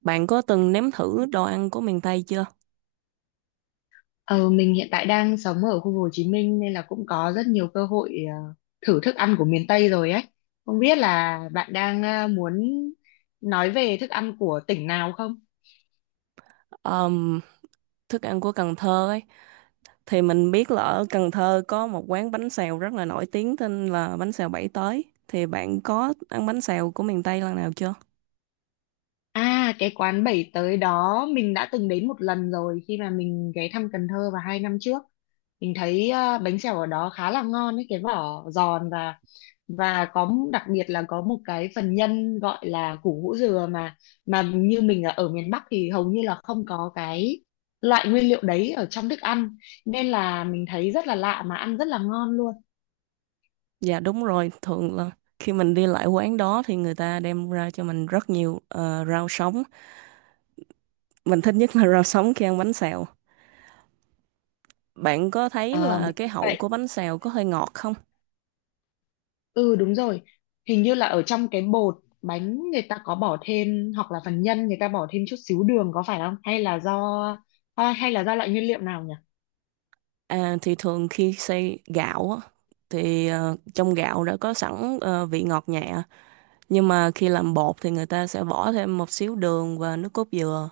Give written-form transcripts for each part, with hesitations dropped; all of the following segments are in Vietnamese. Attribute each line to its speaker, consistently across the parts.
Speaker 1: Bạn có từng nếm thử đồ ăn của miền Tây chưa?
Speaker 2: Ờ, mình hiện tại đang sống ở khu Hồ Chí Minh nên là cũng có rất nhiều cơ hội, thử thức ăn của miền Tây rồi ấy. Không biết là bạn đang muốn nói về thức ăn của tỉnh nào không?
Speaker 1: Ờm, thức ăn của Cần Thơ ấy thì mình biết là ở Cần Thơ có một quán bánh xèo rất là nổi tiếng tên là bánh xèo Bảy Tới. Thì bạn có ăn bánh xèo của miền Tây lần nào chưa?
Speaker 2: À, cái quán bảy tới đó mình đã từng đến một lần rồi khi mà mình ghé thăm Cần Thơ vào hai năm trước. Mình thấy bánh xèo ở đó khá là ngon ấy, cái vỏ giòn và có đặc biệt là có một cái phần nhân gọi là củ hũ dừa mà như mình ở ở miền Bắc thì hầu như là không có cái loại nguyên liệu đấy ở trong thức ăn nên là mình thấy rất là lạ mà ăn rất là ngon luôn.
Speaker 1: Dạ đúng rồi, thường là khi mình đi lại quán đó thì người ta đem ra cho mình rất nhiều rau sống. Mình thích nhất là rau sống khi ăn bánh xèo. Bạn có thấy
Speaker 2: Ờ,
Speaker 1: là
Speaker 2: mình
Speaker 1: cái
Speaker 2: cũng
Speaker 1: hậu
Speaker 2: vậy.
Speaker 1: của bánh xèo có hơi ngọt không?
Speaker 2: Ừ đúng rồi, hình như là ở trong cái bột bánh người ta có bỏ thêm hoặc là phần nhân người ta bỏ thêm chút xíu đường có phải không? Hay là do, hay là do loại nguyên liệu nào nhỉ?
Speaker 1: À, thì thường khi xay gạo á, thì trong gạo đã có sẵn vị ngọt nhẹ, nhưng mà khi làm bột thì người ta sẽ bỏ thêm một xíu đường và nước cốt dừa,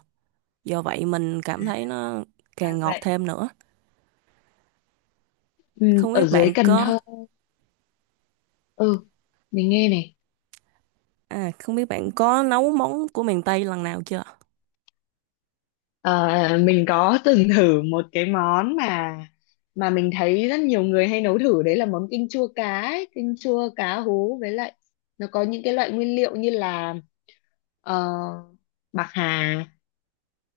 Speaker 1: do vậy mình cảm
Speaker 2: À,
Speaker 1: thấy nó
Speaker 2: ra
Speaker 1: càng ngọt
Speaker 2: vậy.
Speaker 1: thêm nữa.
Speaker 2: Ừ,
Speaker 1: không
Speaker 2: ở
Speaker 1: biết
Speaker 2: dưới
Speaker 1: bạn
Speaker 2: Cần
Speaker 1: có
Speaker 2: Thơ, ừ mình nghe này.
Speaker 1: à không biết bạn có nấu món của miền Tây lần nào chưa?
Speaker 2: Ờ, mình có từng thử một cái món mà mình thấy rất nhiều người hay nấu thử đấy là món kinh chua cá ấy. Kinh chua cá hú với lại nó có những cái loại nguyên liệu như là ờ, bạc hà,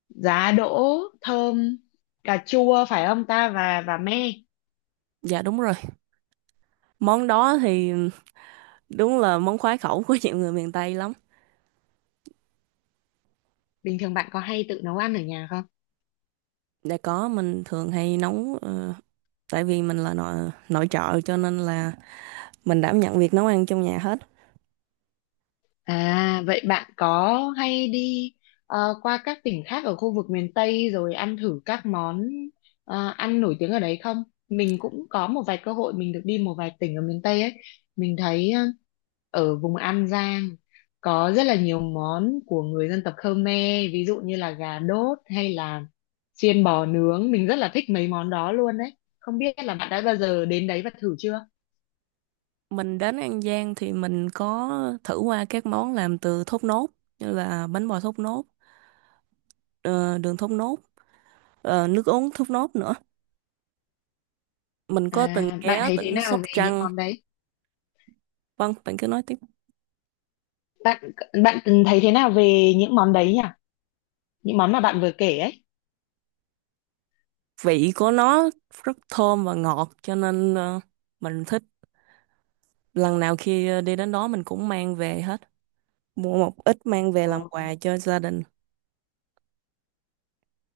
Speaker 2: giá đỗ thơm, cà chua phải không ta và me.
Speaker 1: Dạ đúng rồi, món đó thì đúng là món khoái khẩu của nhiều người miền Tây lắm.
Speaker 2: Bình thường bạn có hay tự nấu ăn ở nhà không?
Speaker 1: Đã có, mình thường hay nấu, tại vì mình là nội nội trợ cho nên là mình đảm nhận việc nấu ăn trong nhà hết.
Speaker 2: À, vậy bạn có hay đi qua các tỉnh khác ở khu vực miền Tây rồi ăn thử các món ăn nổi tiếng ở đấy không? Mình cũng có một vài cơ hội mình được đi một vài tỉnh ở miền Tây ấy. Mình thấy ở vùng An Giang có rất là nhiều món của người dân tộc Khmer, ví dụ như là gà đốt hay là xiên bò nướng. Mình rất là thích mấy món đó luôn đấy. Không biết là bạn đã bao giờ đến đấy và thử chưa?
Speaker 1: Mình đến An Giang thì mình có thử qua các món làm từ thốt nốt, như là bánh bò thốt nốt, ờ, đường thốt nốt, nước uống thốt nốt nữa. Mình có từng
Speaker 2: À, bạn
Speaker 1: ghé
Speaker 2: thấy thế
Speaker 1: tỉnh
Speaker 2: nào
Speaker 1: Sóc
Speaker 2: về những
Speaker 1: Trăng.
Speaker 2: món đấy?
Speaker 1: Vâng, bạn cứ nói tiếp.
Speaker 2: Bạn bạn thấy thế nào về những món đấy nhỉ? Những món mà bạn vừa kể ấy.
Speaker 1: Vị của nó rất thơm và ngọt cho nên mình thích. Lần nào khi đi đến đó mình cũng mang về hết, mua một ít mang về
Speaker 2: Ờ,
Speaker 1: làm quà cho gia đình.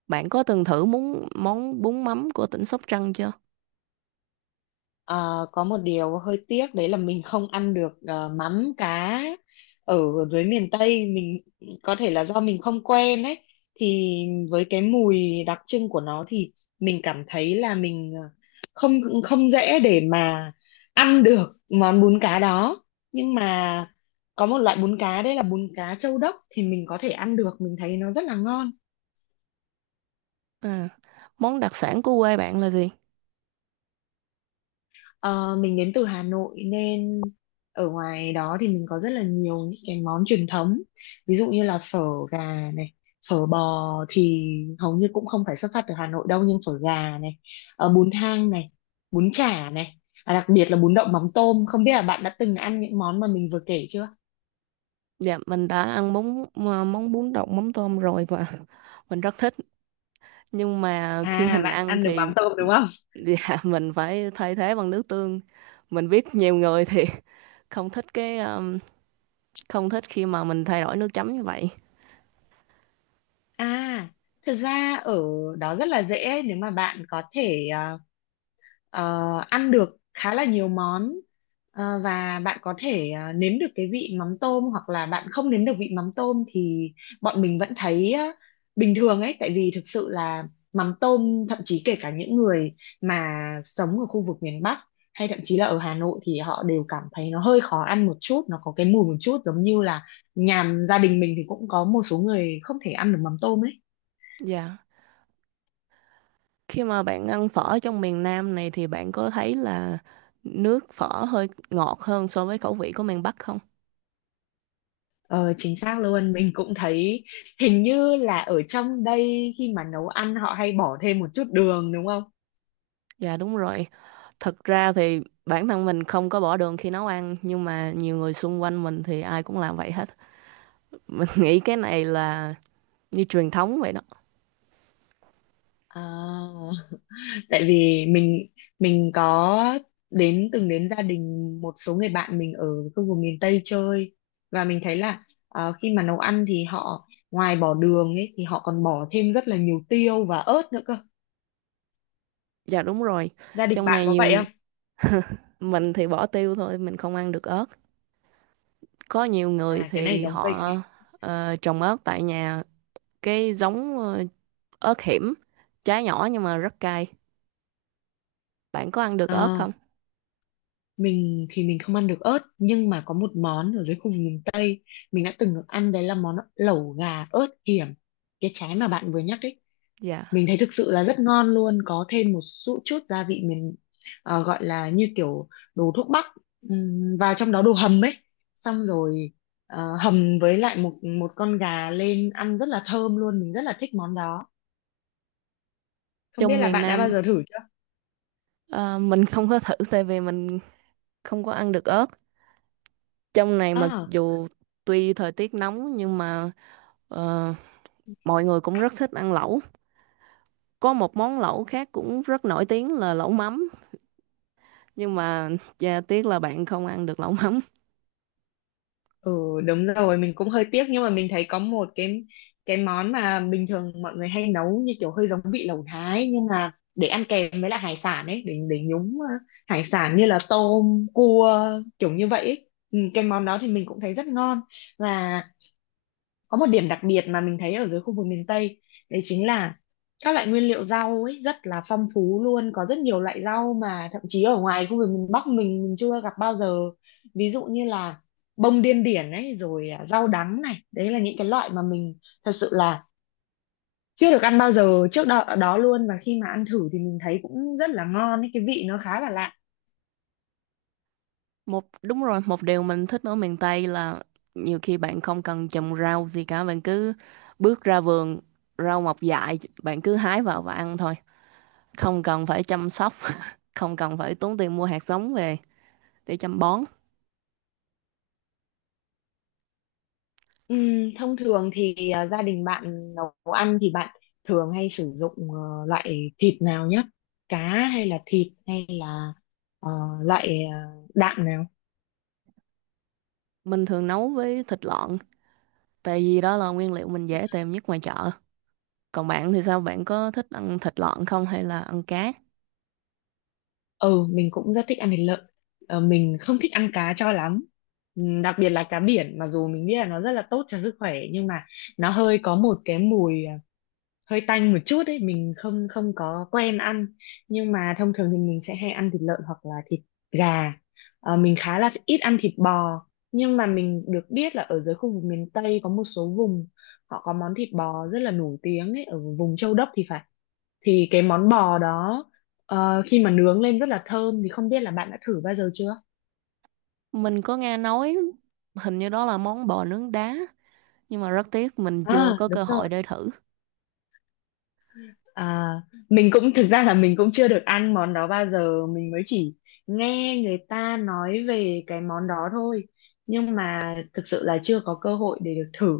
Speaker 1: Bạn có từng thử món món bún mắm của tỉnh Sóc Trăng chưa?
Speaker 2: ờ, có một điều hơi tiếc đấy là mình không ăn được mắm cá ở dưới miền Tây mình, có thể là do mình không quen ấy, thì với cái mùi đặc trưng của nó thì mình cảm thấy là mình không không dễ để mà ăn được món bún cá đó. Nhưng mà có một loại bún cá đấy là bún cá châu đốc thì mình có thể ăn được, mình thấy nó rất là ngon.
Speaker 1: À, món đặc sản của quê bạn là gì?
Speaker 2: Ờ, mình đến từ Hà Nội nên ở ngoài đó thì mình có rất là nhiều những cái món truyền thống, ví dụ như là phở gà này, phở bò thì hầu như cũng không phải xuất phát từ Hà Nội đâu, nhưng phở gà này, bún thang này, bún chả này, à, đặc biệt là bún đậu mắm tôm, không biết là bạn đã từng ăn những món mà mình vừa kể chưa?
Speaker 1: Dạ, mình đã ăn món bún đậu mắm tôm rồi và mình rất thích. Nhưng mà khi
Speaker 2: À,
Speaker 1: mình
Speaker 2: bạn
Speaker 1: ăn
Speaker 2: ăn được
Speaker 1: thì,
Speaker 2: mắm tôm đúng không?
Speaker 1: dạ, mình phải thay thế bằng nước tương. Mình biết nhiều người thì không thích cái không thích khi mà mình thay đổi nước chấm như vậy.
Speaker 2: À, thực ra ở đó rất là dễ nếu mà bạn có thể ờ, ăn được khá là nhiều món. Ờ, và bạn có thể nếm được cái vị mắm tôm hoặc là bạn không nếm được vị mắm tôm thì bọn mình vẫn thấy bình thường ấy, tại vì thực sự là mắm tôm thậm chí kể cả những người mà sống ở khu vực miền Bắc hay thậm chí là ở Hà Nội thì họ đều cảm thấy nó hơi khó ăn một chút, nó có cái mùi một chút giống như là nhà gia đình mình thì cũng có một số người không thể ăn được mắm tôm ấy.
Speaker 1: Dạ. Khi mà bạn ăn phở trong miền Nam này thì bạn có thấy là nước phở hơi ngọt hơn so với khẩu vị của miền Bắc không?
Speaker 2: Ờ, chính xác luôn, mình cũng thấy hình như là ở trong đây khi mà nấu ăn họ hay bỏ thêm một chút đường đúng không?
Speaker 1: Dạ đúng rồi. Thật ra thì bản thân mình không có bỏ đường khi nấu ăn, nhưng mà nhiều người xung quanh mình thì ai cũng làm vậy hết. Mình nghĩ cái này là như truyền thống vậy đó.
Speaker 2: À, tại vì mình có từng đến gia đình một số người bạn mình ở khu vực miền Tây chơi và mình thấy là khi mà nấu ăn thì họ ngoài bỏ đường ấy thì họ còn bỏ thêm rất là nhiều tiêu và ớt nữa cơ.
Speaker 1: Dạ đúng rồi.
Speaker 2: Gia đình
Speaker 1: Trong
Speaker 2: bạn
Speaker 1: này
Speaker 2: có vậy
Speaker 1: nhiều,
Speaker 2: không?
Speaker 1: mình thì bỏ tiêu thôi, mình không ăn được ớt. Có nhiều người
Speaker 2: À, cái này
Speaker 1: thì
Speaker 2: giống
Speaker 1: họ
Speaker 2: mình.
Speaker 1: trồng ớt tại nhà, cái giống ớt hiểm, trái nhỏ nhưng mà rất cay. Bạn có ăn được ớt không?
Speaker 2: Mình thì mình không ăn được ớt nhưng mà có một món ở dưới khu vực miền Tây mình đã từng được ăn đấy là món lẩu gà ớt hiểm. Cái trái mà bạn vừa nhắc ấy,
Speaker 1: Dạ.
Speaker 2: mình thấy thực sự là rất ngon luôn, có thêm một chút chút gia vị mình gọi là như kiểu đồ thuốc bắc, và trong đó đồ hầm ấy. Xong rồi hầm với lại một một con gà lên ăn rất là thơm luôn, mình rất là thích món đó. Không biết
Speaker 1: Trong
Speaker 2: là
Speaker 1: miền
Speaker 2: bạn đã bao
Speaker 1: Nam
Speaker 2: giờ thử chưa?
Speaker 1: ờ, mình không có thử tại vì mình không có ăn được ớt. Trong này mặc dù tuy thời tiết nóng nhưng mà ờ, mọi người cũng rất thích ăn lẩu. Có một món lẩu khác cũng rất nổi tiếng là lẩu mắm. Nhưng mà chà, tiếc là bạn không ăn được lẩu mắm.
Speaker 2: Ừ đúng rồi, mình cũng hơi tiếc nhưng mà mình thấy có một cái món mà bình thường mọi người hay nấu như kiểu hơi giống vị lẩu Thái nhưng mà để ăn kèm với lại hải sản ấy, để nhúng hải sản như là tôm cua, kiểu như vậy ấy. Ừ, cái món đó thì mình cũng thấy rất ngon và có một điểm đặc biệt mà mình thấy ở dưới khu vực miền Tây đấy chính là các loại nguyên liệu rau ấy rất là phong phú luôn, có rất nhiều loại rau mà thậm chí ở ngoài khu vực miền Bắc mình chưa gặp bao giờ, ví dụ như là bông điên điển ấy rồi à, rau đắng này, đấy là những cái loại mà mình thật sự là chưa được ăn bao giờ trước đó, đó luôn, và khi mà ăn thử thì mình thấy cũng rất là ngon ấy, cái vị nó khá là lạ.
Speaker 1: Một đúng rồi, một điều mình thích ở miền Tây là nhiều khi bạn không cần trồng rau gì cả, bạn cứ bước ra vườn, rau mọc dại, bạn cứ hái vào và ăn thôi. Không cần phải chăm sóc, không cần phải tốn tiền mua hạt giống về để chăm bón.
Speaker 2: Thông thường thì à, gia đình bạn nấu ăn thì bạn thường hay sử dụng loại thịt nào nhất? Cá hay là thịt hay là ờ, loại đạm nào?
Speaker 1: Mình thường nấu với thịt lợn, tại vì đó là nguyên liệu mình dễ tìm nhất ngoài chợ. Còn bạn thì sao, bạn có thích ăn thịt lợn không hay là ăn cá?
Speaker 2: Ừ, mình cũng rất thích ăn thịt lợn. Ờ, mình không thích ăn cá cho lắm. Đặc biệt là cá biển, mặc dù mình biết là nó rất là tốt cho sức khỏe nhưng mà nó hơi có một cái mùi, hơi tanh một chút ấy, mình không không có quen ăn. Nhưng mà thông thường thì mình sẽ hay ăn thịt lợn hoặc là thịt gà. Ờ, mình khá là ít ăn thịt bò, nhưng mà mình được biết là ở dưới khu vực miền Tây có một số vùng họ có món thịt bò rất là nổi tiếng ấy, ở vùng Châu Đốc thì phải. Thì cái món bò đó, ờ, khi mà nướng lên rất là thơm, thì không biết là bạn đã thử bao giờ chưa?
Speaker 1: Mình có nghe nói hình như đó là món bò nướng đá, nhưng mà rất tiếc mình
Speaker 2: À,
Speaker 1: chưa có cơ
Speaker 2: đúng
Speaker 1: hội
Speaker 2: rồi.
Speaker 1: để thử.
Speaker 2: À, mình cũng thực ra là mình cũng chưa được ăn món đó bao giờ, mình mới chỉ nghe người ta nói về cái món đó thôi nhưng mà thực sự là chưa có cơ hội để được thử.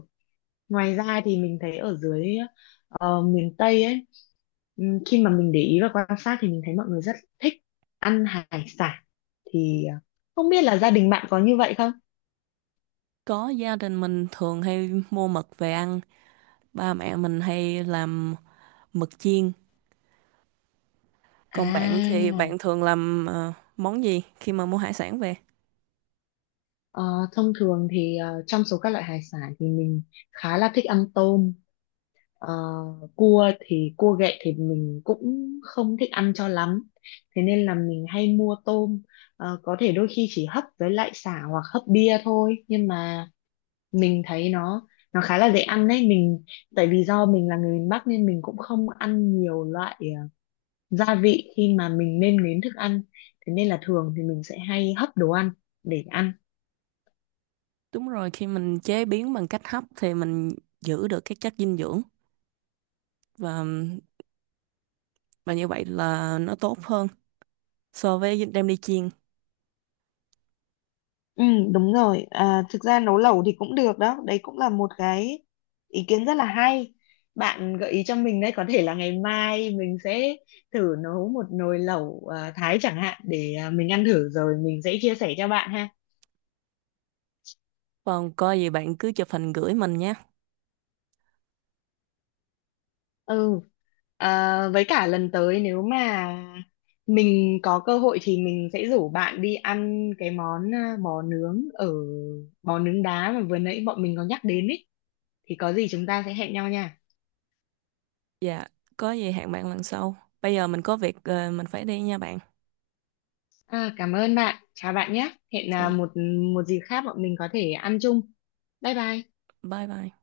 Speaker 2: Ngoài ra thì mình thấy ở dưới miền Tây ấy, khi mà mình để ý và quan sát thì mình thấy mọi người rất thích ăn hải sản, thì không biết là gia đình bạn có như vậy không?
Speaker 1: Có, gia đình mình thường hay mua mực về ăn, ba mẹ mình hay làm mực chiên. Còn bạn thì
Speaker 2: À.
Speaker 1: bạn thường làm món gì khi mà mua hải sản về?
Speaker 2: Ờ, Thông thường thì trong số các loại hải sản thì mình khá là thích ăn tôm. Ờ, cua thì cua ghẹ thì mình cũng không thích ăn cho lắm. Thế nên là mình hay mua tôm. Ờ, có thể đôi khi chỉ hấp với lại sả hoặc hấp bia thôi. Nhưng mà mình thấy nó khá là dễ ăn đấy. Mình tại vì do mình là người miền Bắc nên mình cũng không ăn nhiều loại gia vị khi mà mình nêm nếm thức ăn. Thế nên là thường thì mình sẽ hay hấp đồ ăn để ăn.
Speaker 1: Đúng rồi, khi mình chế biến bằng cách hấp thì mình giữ được các chất dinh dưỡng, và và như vậy là nó tốt hơn so với đem đi chiên.
Speaker 2: Ừ, đúng rồi. À, thực ra nấu lẩu thì cũng được đó. Đấy cũng là một cái ý kiến rất là hay. Bạn gợi ý cho mình đấy, có thể là ngày mai mình sẽ thử nấu một nồi lẩu Thái chẳng hạn để à, mình ăn thử rồi mình sẽ chia sẻ cho bạn ha.
Speaker 1: Còn có gì bạn cứ chụp hình gửi mình nhé.
Speaker 2: Ừ, à, với cả lần tới nếu mà mình có cơ hội thì mình sẽ rủ bạn đi ăn cái món bò nướng ở bò nướng đá mà vừa nãy bọn mình có nhắc đến ấy. Thì có gì chúng ta sẽ hẹn nhau nha.
Speaker 1: Dạ, có gì hẹn bạn lần sau. Bây giờ mình có việc, mình phải đi nha bạn.
Speaker 2: À, cảm ơn bạn. Chào bạn nhé. Hẹn
Speaker 1: Chào
Speaker 2: à,
Speaker 1: bạn.
Speaker 2: một một dịp khác bọn mình có thể ăn chung. Bye bye.
Speaker 1: Bye bye.